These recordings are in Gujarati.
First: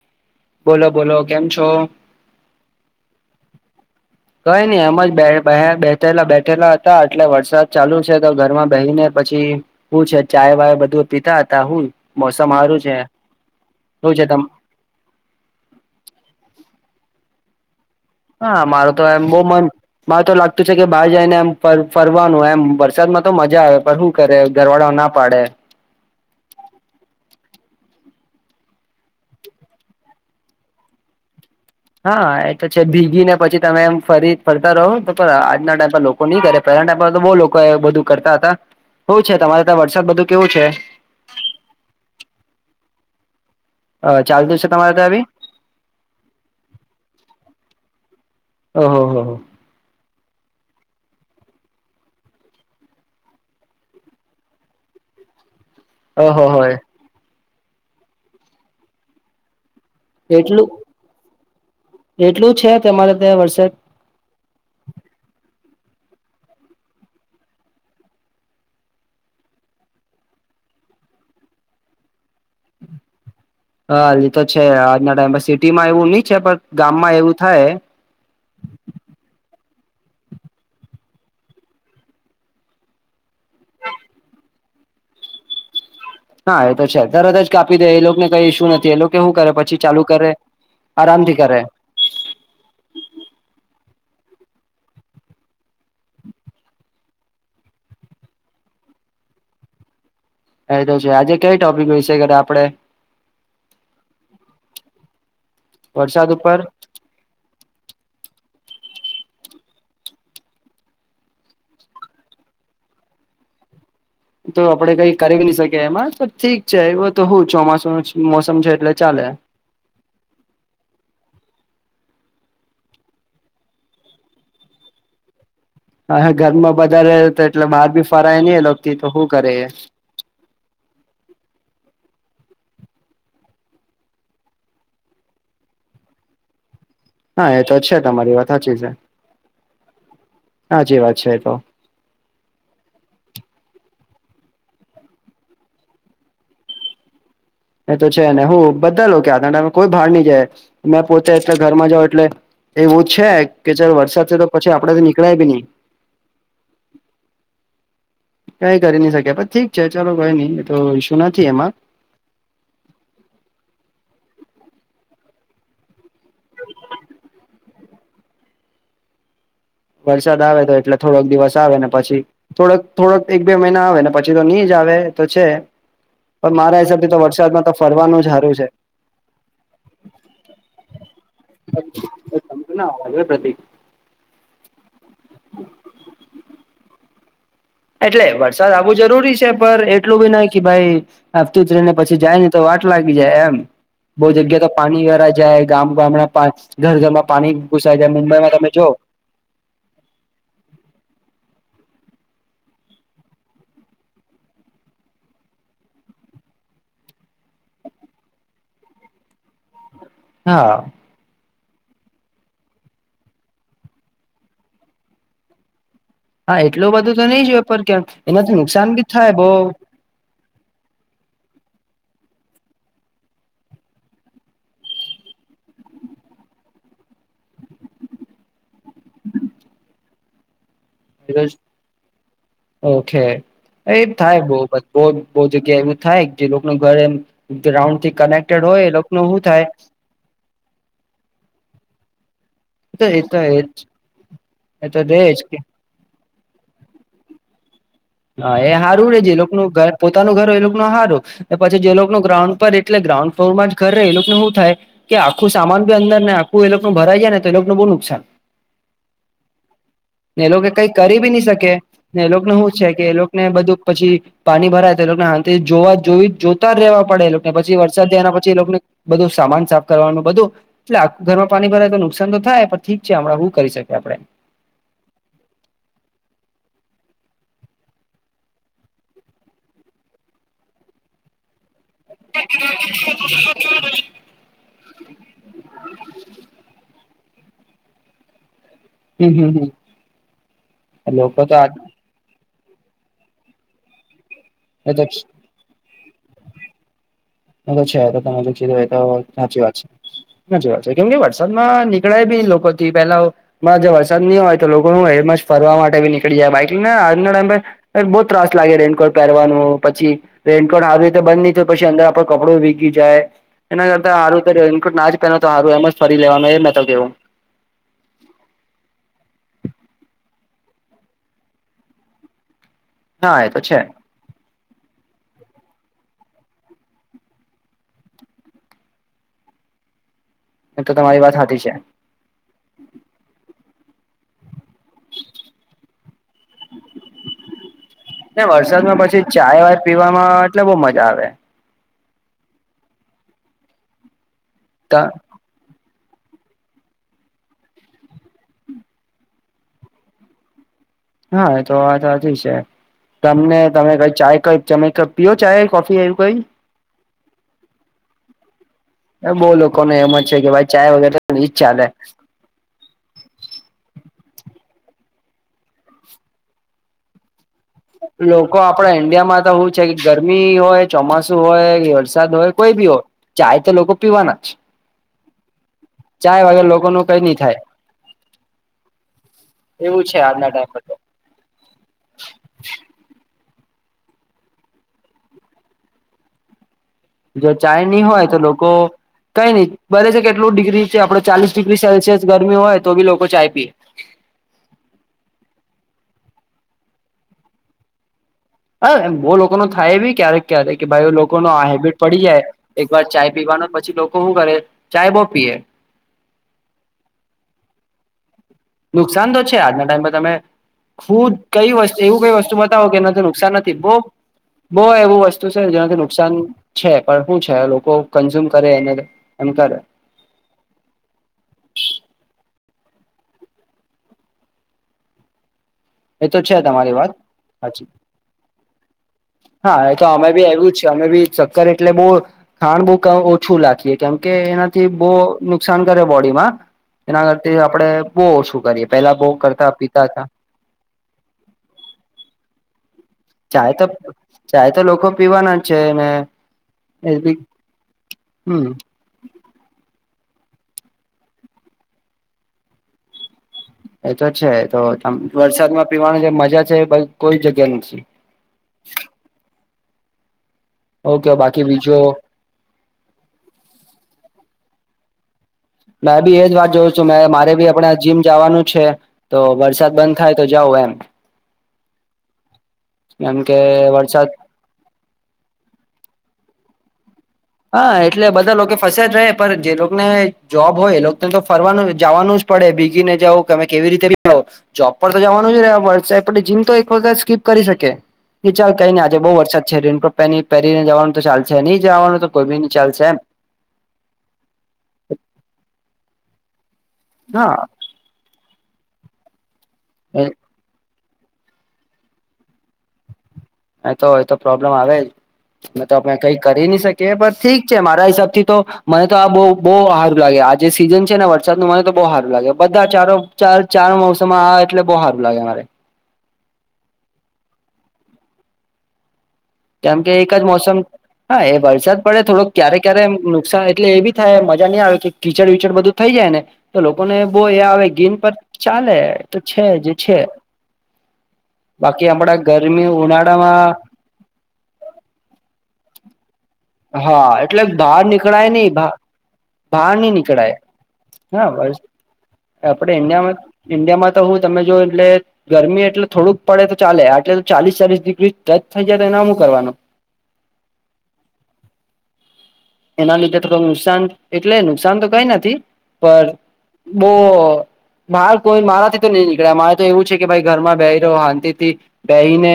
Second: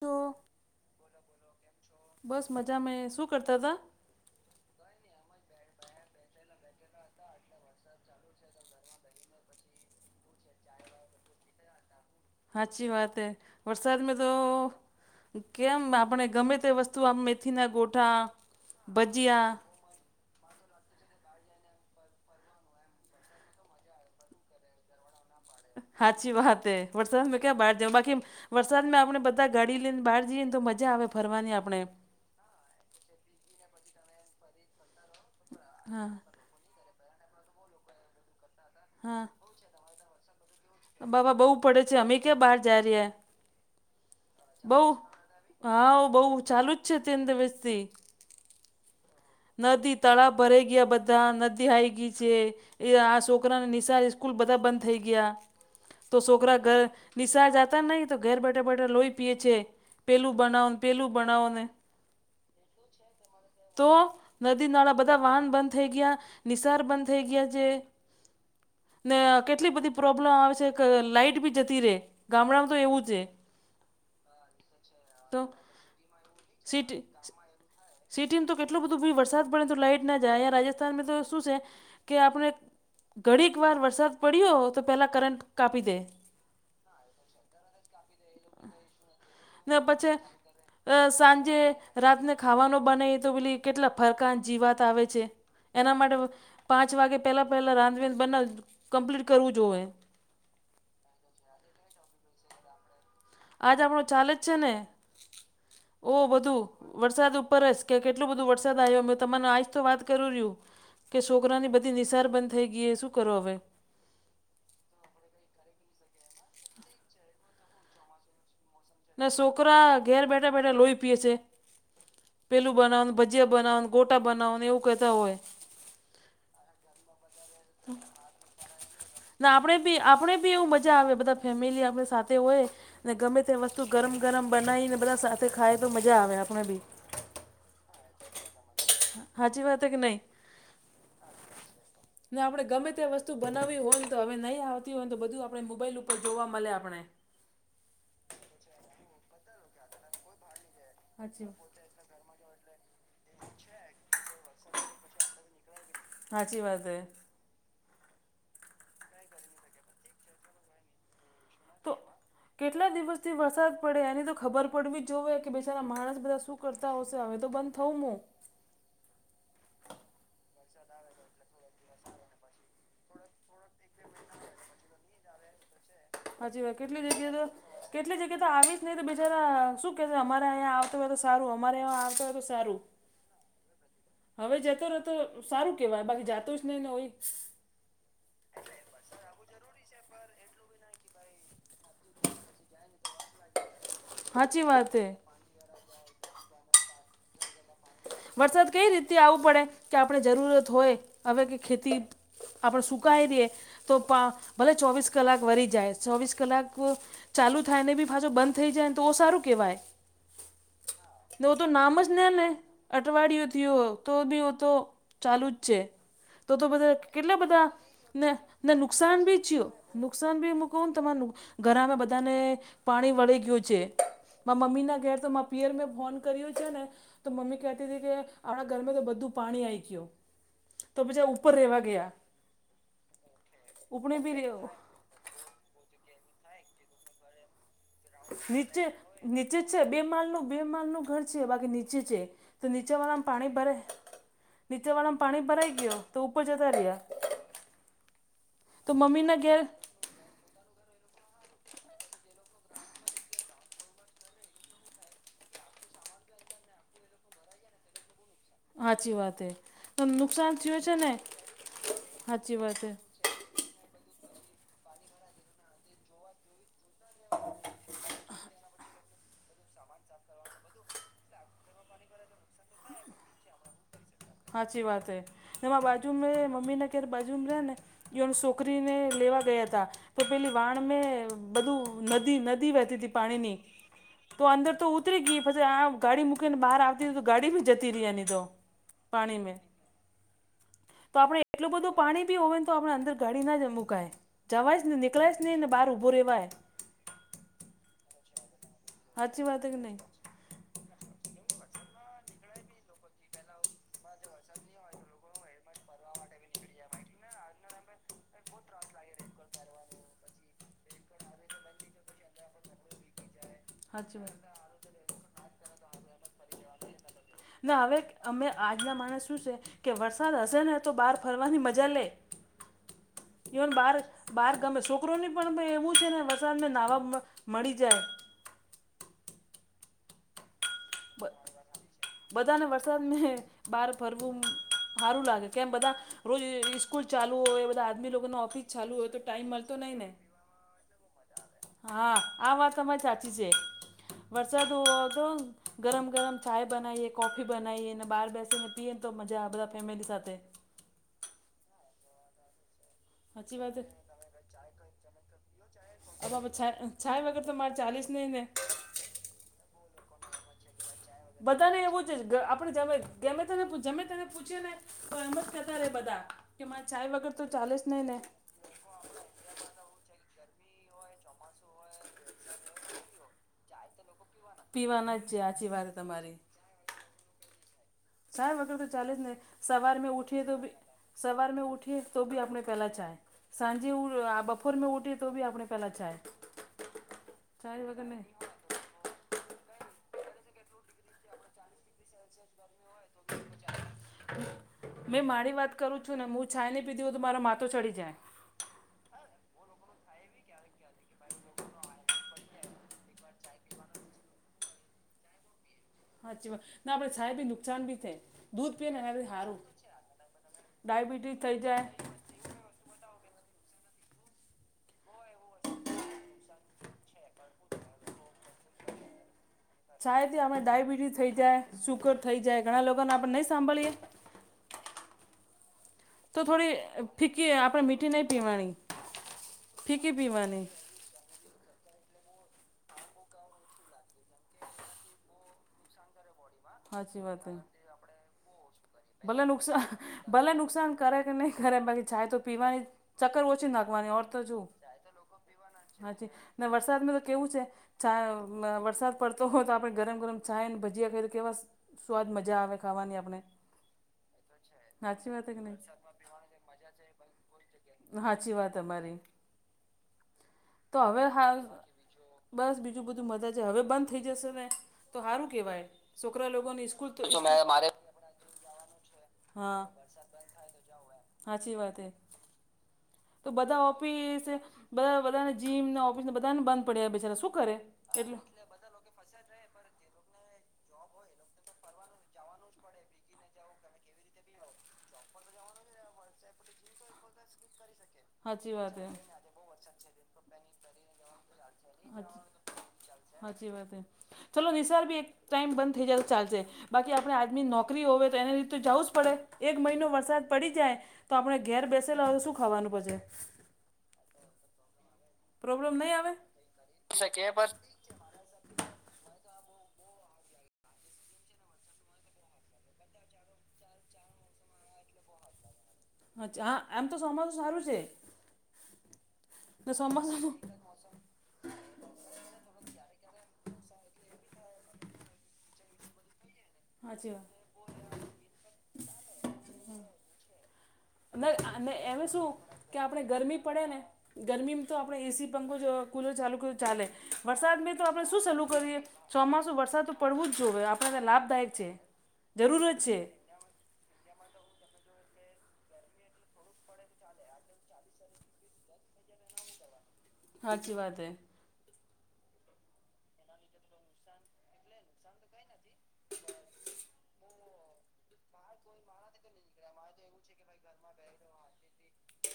તો બોલો બોલો કેમ છો બસ મજા મે શું કરતા હતા કઈ નહી એમ જ બેઠેલા બેઠેલા હતા એટલે વરસાદ ચાલુ છે તો ઘરમાં બેહી ને પછી હું છે ચાય વાય બધું પીતા હતા હું મોસમ હારું અાચચી વાત છે શું વરસાતમાં છે તો તમ કેમ આપણે ગમે તે વસ્તુ આ મેથીના ગોઠા હા મારું તો એમ બહુ ભજીયા મન મારે તો લાગતું છે કે બહાર જઈને એમ ફરવાનું એમ વરસાદમાં તો મજા આવે હું કરે ઘરવાળો ના પાડે હાચી વાતે વટસાઅ મેં ક્યા બાર જા બાકી વરસાદમાં આપણે બધા ગાડી લઈને બહાર જઈએને તો મજા આવે ફરવાની આપણે હા એ તો છે ભીગી ને પછી તમે એમ ફરી ફરતા રહો તો આજના ટાઈમ પર હા લોકો નહી કરે પહેલા ટાઈ તો બહ લોકો એ બધું કરતા હતા હા શું છે તમારે ત્યા વરસાદ બધું કેવું છે બાબા બહુ પડે છે અમે ક્યાં બહાર જઈ રહ્યાએ અ ચાલ બઉ હા બઉ ચાલુ જ છે અત્ય દિવસથી હહ હ નદી તળાવ ભરાઈ ગયા બધા નદી હાઈ ગઈ છે એ આ છોકરાને નિશા સ્કૂલ બધા બંધ થઈ ગયા તો ઓહો છોકરા હોય. ઘર નિશા જાતા નહી તો ઘર બેઠા બેઠા લોહી પીએ છે. પેલું બનાવો એટલું ને પહેલું બનાવો ને એટલું છે તમારે ત્યાં વરસાદ તો નદી નાળા બધા વાહન બંધ થઈ ગયા નિસાર બંધ થઈ ગયા છે ને કેટલી બધી પ્રોબ્લેમ આવે છે કે લાઈટ બી જતી રે ગામડામાં એવું છે હા હ તો છે આજના ટાઈમ તો પર સિટીમાં એવું નઈ છે પણ સિટી ગામમાં એવું થાય સિટીમાં તો કેટલોું બધું ભ વરસાદ પડે તો લાઈટ ના જાય રાજસ્થાનમાં તો શું છે કે આપણે ઘડીક વાર વરસાદ પડ્યો તો પહેલા કરંટ કાપી દે હા એ તો છે તરત જ કાપી દે એ લોકોને કઈ ઇશ્યુ નથી એ લોકો શું કરે પછી ચાલુ કરે અ આરામથી સાંજે કરે રાતને ખાવાનો બનાવી તો પેલી કેટલા ફરકાાન જીવાત આવે છે એના માટે પાંચ વાગે પહેલાં પહેલાં રાંધવેંધ બને કમ્પ્લીટ કરવું જોઈએ એ તો છે આજે કઈ ટોપિક વિશે કર આપડે આજ આપણો ચાલે જ છે ને ઓ વરસાદ ઉપર બધું વરસાદ ઉપર જ કે કેટલોું બધું વરસાદ આવ્યો મે તમાને આજ તો વાત કરું રહ્યું કે છોકરાની બધી નિસાર બંધ થઈ ગઈ એ શું કરો હવે તો આપડે કઈ કર નહી શકીએ એમાં તો ઠીક છે એ તો હું ચોમાસું ન મોસમ છે એટલે ચાલે. ને છોકરા ઘેર બેઠા બેઠા લોહી પીએ છે પેલું બનાવવાને ભજીયા બનાવોને ગોટા બનાવોને એવું કહેતા હોય હ ઘરમાં બારે એટલે બહાર ભી ફરાય નહી એ લો તો શું ના કરે આપણે બી આપણે બીવું મજા જા આવે બધા ફેમિલી આપણે સાથે હોય ને ગમે તે વસ્તુ ગરમ ગરમ બનાવીને બધા સાથે ખાય તો મજા આવે આપણે બી હા એ તો છે તમારી વાત સાચી છે સાચી વાત કે નહીં. સાચી વાત છે તો ને આપણે ગમે ત્યા વસ્તુ બનાવી હોય તો હવે નહીં આવતી હોયને તો બધું આપણે મોબાઈલ ઉપર જોવા મળે આપણે એ તો છે ને હું બધા લોકો આ ત કોઈ ભાર નહી જાય મે પોતે સાચી એટલે વાત. ઘરમાં જાવ એટલે એવું છે કે ચાલ વરસાદ છે તો પછી આપડે તો નીકળાય બી નઈ સાાચી વાત છે કઈ કરી ન શકે પ ઠીક છે ચાલો કોઈ નઈ તો ઈશ્યુ નથી એમાં તો કેટલા દિવસથી વરસાદ પડે એની તો ખબર પડવી જ જોએ કે બેચારા માણસ બધા શું કરતા હશે હવે તો બંધ થવું મ વરસાદ આવે તો એટલે થોડોક દિવસ આવે ને પછી થોડક થોડક એક બે મહિના આવે પછી તો નહી જ આવે તો છે પણ હાજીી ભાઈ મારા કેટલી હિસાબથી તો જગ્યા વરસાદમાં તો કેટલી ફરવાનું જ જગ્યા તો સારું છે આવી જ નહી તો બજારા શું કે અમારે અંયા આવતો હોય તો સારું અમારે અ આવતું હોય તો સારું પ્રગતિ હવે જતો રહેતો સારું કેવાય બાકી જાતો જ નહ ને હોય એટલે વરસાદ આવો જરૂરી છે પણ એટલું બી નાહી કે ભાઈ આવતું જ ર ને પછી જાયને તો વાટ લાગી જાય એમ બહુ જગ્યા સાચી તો વાત પાણી એ વારા જાય ગામ ગામડા ઘર ઘરમાં પાણી ઘૂસાય જાય મુંબઈમાં વરસાદ તમે કઈ જો રીતે આવવું પડે કે આપણે જરૂરત હોય હવે કે ખેતી આપણે સુકઈ રઈએ તો ભલે ચોવીસ કલાક વરી જાય ચોવીસ કલાક ચાલુ થાયને બી પાછો બંધ થઈ જાય ને તો સારું કેહેવાય હા વ તો નામ જ ને અઠવાડિયુંથી તો બી તો ચાલુ જ છે તો હા તો એટલું બધા બધું તો કેટલા નહી જોય બધા પર કેમ એનાથી નેને બી નુકસાન થાય ભીયો બહ નુકસાન ભીું કહું ને તમાર ઘરામાં બધાને પાણી વળી ગયું છે મા મમ્મી ના ઘર તો મા પિયર મેં ફોન કર્યો છે ને તો મમ્મી ક કે આપણા ઘરમાં તો બધું પાણી આવી ગું જ ઓકે એ ઉપને બી થાય બહ બધા બહ જ બહુ જગ્યા એવું થાય જે લોકો ઘરે રાઉન્ડ થી કનેક્ટેડ હોય નીચે એ લોકો ન શું નીચે થાય જ છે બે માલનો બે માલ નું ઘર છે બાકી નીચે છે તો એ નીચેવાળામાં તો પાણી ભરા એ તો નીચેવાળામાં રેજ પાણી ભરાઈ ગયો તો ઉપ ઉપર જતા રહ્યા હા એ તો સારું રે છે મમ્મીના ઘેર લોકોનું ઘર પોતાનું ઘર એ ન હારો પછી જે લોકોું ગ્રાઉન્ડ પર એટલે ગ્રાઉન્ડ ફ્લોરમાં જ ઘર ર એ લોકોને શું થાય કે આખું સામાન બી અંદર ને આખું એ લોકો નું ભરાઈ જાય ને તો એ લોકોને બહુ નુકસાન સાચી વાત હે એને નુકસાન લોકો થયું કઈ છે ને કરી બી નહી શકે ને એ લોકોને સાચી હું વાત હે એ લોકો ને બધું પછી પાણી ભરાય તો એ લોકોને હા જોવા જોવી જ જો ઉતાર રહેવા પડેને પછી વરસાદ થયાના પછીને બધું સામાન સાફ કરવાનું બધું એટલે આ ઘરમાં પાણી ભરાય તો નુકસાન તો થાય પણ ઠીક છે હમણાં કરી શકે આપડે સાાચી વાત હ નેમાં બાજુમાં રહે મમીને કેર બાજુમાં રહે ને ન છોકરીને લેવા ગયા હતા તો પેલી વાણ મેં બધું નદી નદી વહેતી ત પાણીની તો અંદર તો ઉતરી ગઈ પછી આ ગાડી મૂકીને બહાર આવતી હતી તો ગાડી ભી જતી રહી એ નિ તો હમ પાણી હમ મે હમ તો આપણે લોકો આ એટલું બધું. પાણી બી હોય ને તો આપણે અંદર ગાડી ના જ મુૂકાય જવાય જ એ ને તો નીકળે જ નહીંને બહાર ઊભો રહેવાય. અ તો છે એ તો તો છે એ તો સાચી વાત વા કે છે. નહીં ના જવાય છે કેમ કે વરસાદ માં નીકળે બી લોકો પેલા જે વરસાદ નહી હોય તો લોકો હું હેમ જ ફરવા માટે નીકળી જાય બાકને આજના ટાઈમ. બહુ ત્રાસ લાગે રેનકોટ પહેરવાનું પછી રેનકોટ આવી રીતે બંધ નહી થય પછી અંદર આપન કપડું ભીગી જાય એના કરતા સાચી વાત હારું તો રેનકોટ નાજ પહેરો તો સારું હૈ એમ જ ફરી લેવાનું એ મેં તો કેવું. ને હવે અમે આજના માણસ શું છે. કે વરસાદ હશે ને તો બહાર ફરવાની મજા લે. [inaudible] વન છે બાર બહાર ગમે છોકરોને પણ એવું છે ને વસાતને નહવા મળી જાય. એમ તો તમારી વાત હાચી છે. બધાને વરસાદ મે બહાર ફરવું હારું લાગે કેમ બધા રોજ સ્કૂલ ચાલુ હોય બધા આદમી ને લોકોનો ઓફિસ ચાલુ વરસાદમાં હોય તો પછી ટાઈમ ચાય મળતો વાય નહીં ને. પીવામાં એટલે બહુ મજા આવે. હા આ વાત તમારી સાચી છે વરસાદ હો તો. ગરમ ગરમ ચાય બનાવીએ કોફી બનાવીએ ને બહાર બેસીને પીએ ને તો મજા બધા ફેમિલી સાથે હા તો વા તો છે. તમને સાચી વાત છે તમે કઈ ચાય કઈ ત પીર ચાય કોફી એું કઈ? ચાચ વગર તો મારે ચાલેજ નિ ને બહુ લોકોને એમ જ છે કે ભાઈ ચાય વગેર બધા ને એવું જે. જ ગમે તનેમે તને પૂછી ને તો એમજ કેતા રે બધા કે મા ચાય વગર તો ચાલેજ નહી ને. લોકો આપણા ઈન્ડિયામાં તો શું છે કે ગરમી હોય ચોમાસુ હોય વરસાદ હોય કોઈ બી હોય ચાય તો લોકો પીવાના જ. પીવાના છે હાચી વાત. તમારી ચાય વાગર લોકો ન કઈ નહી થાય. ચાય વગર તો ચાલે જને એવું સવારમાં છે ઉઠીએ આજના તો બી ટાઈમ પર સવાર મે ઊઠીયે તો ભી આપને પહેલા ચાય સાંજે બપોર મે ઉઊઠ તો ભી આપને પહેલા ચાય જો ચાય નહી વગર હોય તો નહીં લોક કો કઈ નઈ બલે છે કેટલું ડિગ્રી છે આપડ ચાલીસ ડિગ્રી સેલ્સિયસ ગરમી હોય તો બી લોકો ચાય પીએ [inaudible] [inaudible] મેં મારી વાત કરું છું ને હું ચાય નહી પીધી હો તો મારુ માથુ ચડી જાય. હ એમ બહુ લોકો ન થાય એ બી ક્યારેક ક્યારેક કે ભાઈ લોકો ન આ હેબિટ પડી જાય. એક વાર ચાય પીવાનો પછી લોકો શું કરે ચાય બહુ પીએ સાચી વાત ના આપડે ચાય બી નુકસાન ભી થાય. દૂધ પીએ ને એનાથી નુકસાન તો છે સારું આજના ટાઈમ પર તમે ફુ ડાયાબિટીસ થઈ કઈ જાય વસ્તુ એવું કઈ વસ્તુ બતાવો કે નથી. નુકસાન નથી બો બહ એવું વસ્તુ છે જેનાથી નુકસાન છે પણ શું છે લોકો કન્ઝ્યુમ કરે એને હાનિકારે. ચાયથી આપણે ડાયયાબિટીસ થઈ જાય સુગર થઈ જાય ઘણા લોકોને આપણે નહી સાંભળીયએ. એ તો છે થોડી તમારી વાત ફીકી આપણે હચી મીઠી નહીં પીવાની હા એ તો ફીકી અમે બી પીવાની આવ્યું છે તમે બી ચક્કર એટલે બહુ ખાંડ બહુ ક ઓછું લખીએ કેમ કે એનાથી બહુ નુકસાન કરે બોડીમાં સાચી એના વાત હે કરતી આપડે બો ઓછું કરીએ. પેલા બહુ ભલે કરતા નુકસાન પીતા હતા ભલે નુકસાન કરે કે નહી કરે બાકી ચાય તો પીવાની શક્કર ઓછી ચાય તો નાખવાની ઓર તો જો ચાય લોકો પીવાના જ છે ને વરસાદ એ તો બી કેવું છે. ચા હમ વરસાદ પડ. તો હો તો આપણે ગરમ ગરમ છાય અને ભજીયા ખીએ તો કેવા સ્વાદ મજા આવે ખાવાની આપણે એ તો છે તો સાચી વાત હે કે નહીં વરસાદમાં પીવાની જે મજા છે એ કોઈ જગ્યા નથી સાચી વાત અમારી તો હવે ઓકે હાલ બાકી બીજો બસ બીજું બધું મજા છે હવે બંધ થઈ જશે ને તો સારું કહેવાય મેં બી છોકરા એજ વાત લોકોની જોઉં છું સ્કૂલ મે તો સ્કૂલ મારે બી આપણે જીમ જવાનું છે તો વરસાદ બંધ થાય તો જાવ એમ સાાચી વાત એ એમ તો કે બધા વરસાદ ઓફિસ બધા બધાને જીમ ઓફિસને બધાને બંધ પડ્યા બેચારા શું હા એટલે બધા લોકો ફસે જ રે જે લોકોને જોબ હોય એને તો ફરવાનું જવાનું જ પડે ભીગીને જાવ તમે કેવી રીતે જોબ પર તો જવાનું જ ર વર્સા જીમ તો એક વખત સ્કીપ કરી શકે એ ચાલ સાચી કઈ વાત નઈ એ આજે બહુ વરસાદ છે રીન પ પહેરીને જવાનું તો ચાલશે નહી જવાનું તો કોઈ બી નહી ચાલશે એમ સાચી વાત છે ચાલલો નિસાર બી એક ટાઈમ બંધ થઈ જ ચાલશે બાકી આપણે હા આજમી નોક રી હો તો એને રીતે જવું જ પડે એક મહિનો વરસાદ પડી જાય તો આપણે ઘેર બેસેલા હોય તો શું ખાવાનું પશેે અ તો એ તો પ્રોબ્લેમ આવે જ મે પ્રોબ્લેમ તો આપણે નહીં આવે કઈ કરી ન શકીએ પણસ ઠીક છે મારા હિસાબથી તો મને તો આ બહ બહ સારું લાગે આજે સીઝન છે ને વરસાદ નું મને તો બહુ સારું લાગે બધા ચારો ચાર ચાર મોસમ આવે એટલે બહુ સારું લાગે મારે અચ્છા હા આમ તો સોમાસું સારું છે ને કેમ કે ચોમાસામાં એક જ મોસમ હા એ વરસાદ પડે થોડોક ક્યારે ક્યારે નુકસાન એટલે એ બી થાય મજા નહીં આવે કે કીચડ વિચડ બધું થઈ જાય ને તો લોકોને સાચી બો હ ગિન પર ચાલે તો છે જે છે બાકી એમ આપડા શું ગરમી કે આપણે ગરમી ઉનાળામાં પડે ને ગરમીમાં તો આપણે એસી પંખો કુલર ચાલુ કર ચાલે હા એટલે વરસાદ મે બહાર તો આપણે શું નીકળાય સલું નહી કરીએ ચોમાસું બહાર વરસાદ નહી તો પડવું જ નીકળાય જોઈએ આપ તો હા લાભદાયક છે જરૂર આપડે જ છે ઇન્ડિયામાં ઈન્ડિયામાં તો હું તમે જો એટલે ગરમી એટલે થોડુંક પડે તો ચાલે આટલે ચાલીસ ચાલીસ ડિગ્રી ટચ થઈ જાય તો એને આમું કરવાનું હાચી વાત હૈ એના લીધે થોડું નુકસાન એટલે નુકસાન તો કઈ નથી પણ બહ બાર કોઈ મારાથી તો નહી નીકળ્યા મારે તો એવું છે કે ભાઈ ઘરમાં બેય રહો હાંતિ થી બેહી ને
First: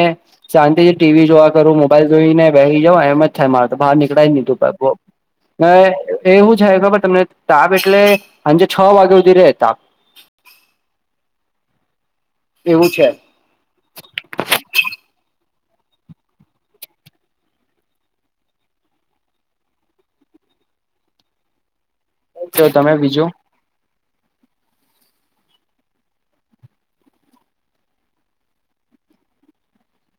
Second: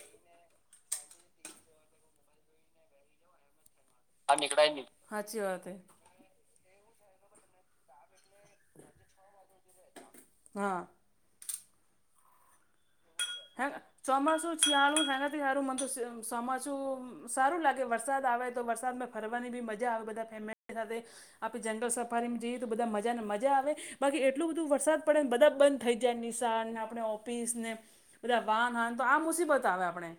શાંતિથી ટીવી જોવા કરું મોબાઈલ જોઈને બેસી જાઓ એમ જ થાય માર તો બહાર નીકળ ચડા નીકળાય ની નહી હાચી વાત હ હે એવું જ હ ખબર તમને તાપ એટલે સાંજે છ વાગ્યા સુધી રે તાપ હા એવું છે હેંગ ચોમાસું ચિયાલું હેંગથી હયારું મંત ચોમાસું સારું લાગે વરસાદ આવે તો વરસાદમાં ફરવાની બી મજા આવે બધા ફેમિલી સાથે આપે જંગલ સ ારી જઈએ જો તો બધા તમે મજાને બીજું મજા આવે બાકી એટલોું બધું વરસાદ પડે ને બધા બંધ થઈ જાય નિશાન ને આપણે ઓફિસ ને બા વાન હાન તો આ મુસીબત આવે આપણે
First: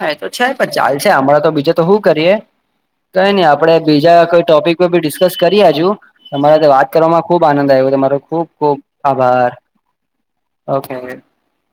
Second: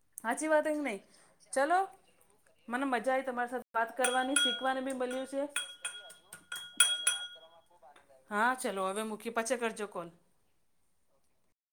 હા એ તો છે સાચી વાત પણ હે કે ચાલ નહી છે હમણાં તો બીજે ચલો તો શું કરીએ મને મજા આવી કઈ નઈ તમારી સાથે આપડે વાત બીજા કરવાની કોઈ ટોપિક શીખવાનું બી મળ્યું ડિસ્કસ છે કરી હજુ તમારે વાત કરવામાં ખુબ આનંદ આવ્યોરો ખુબ હા ખુબ ચલો હવે મૂકી આભાર પાછા કરજો કોલ ઓકે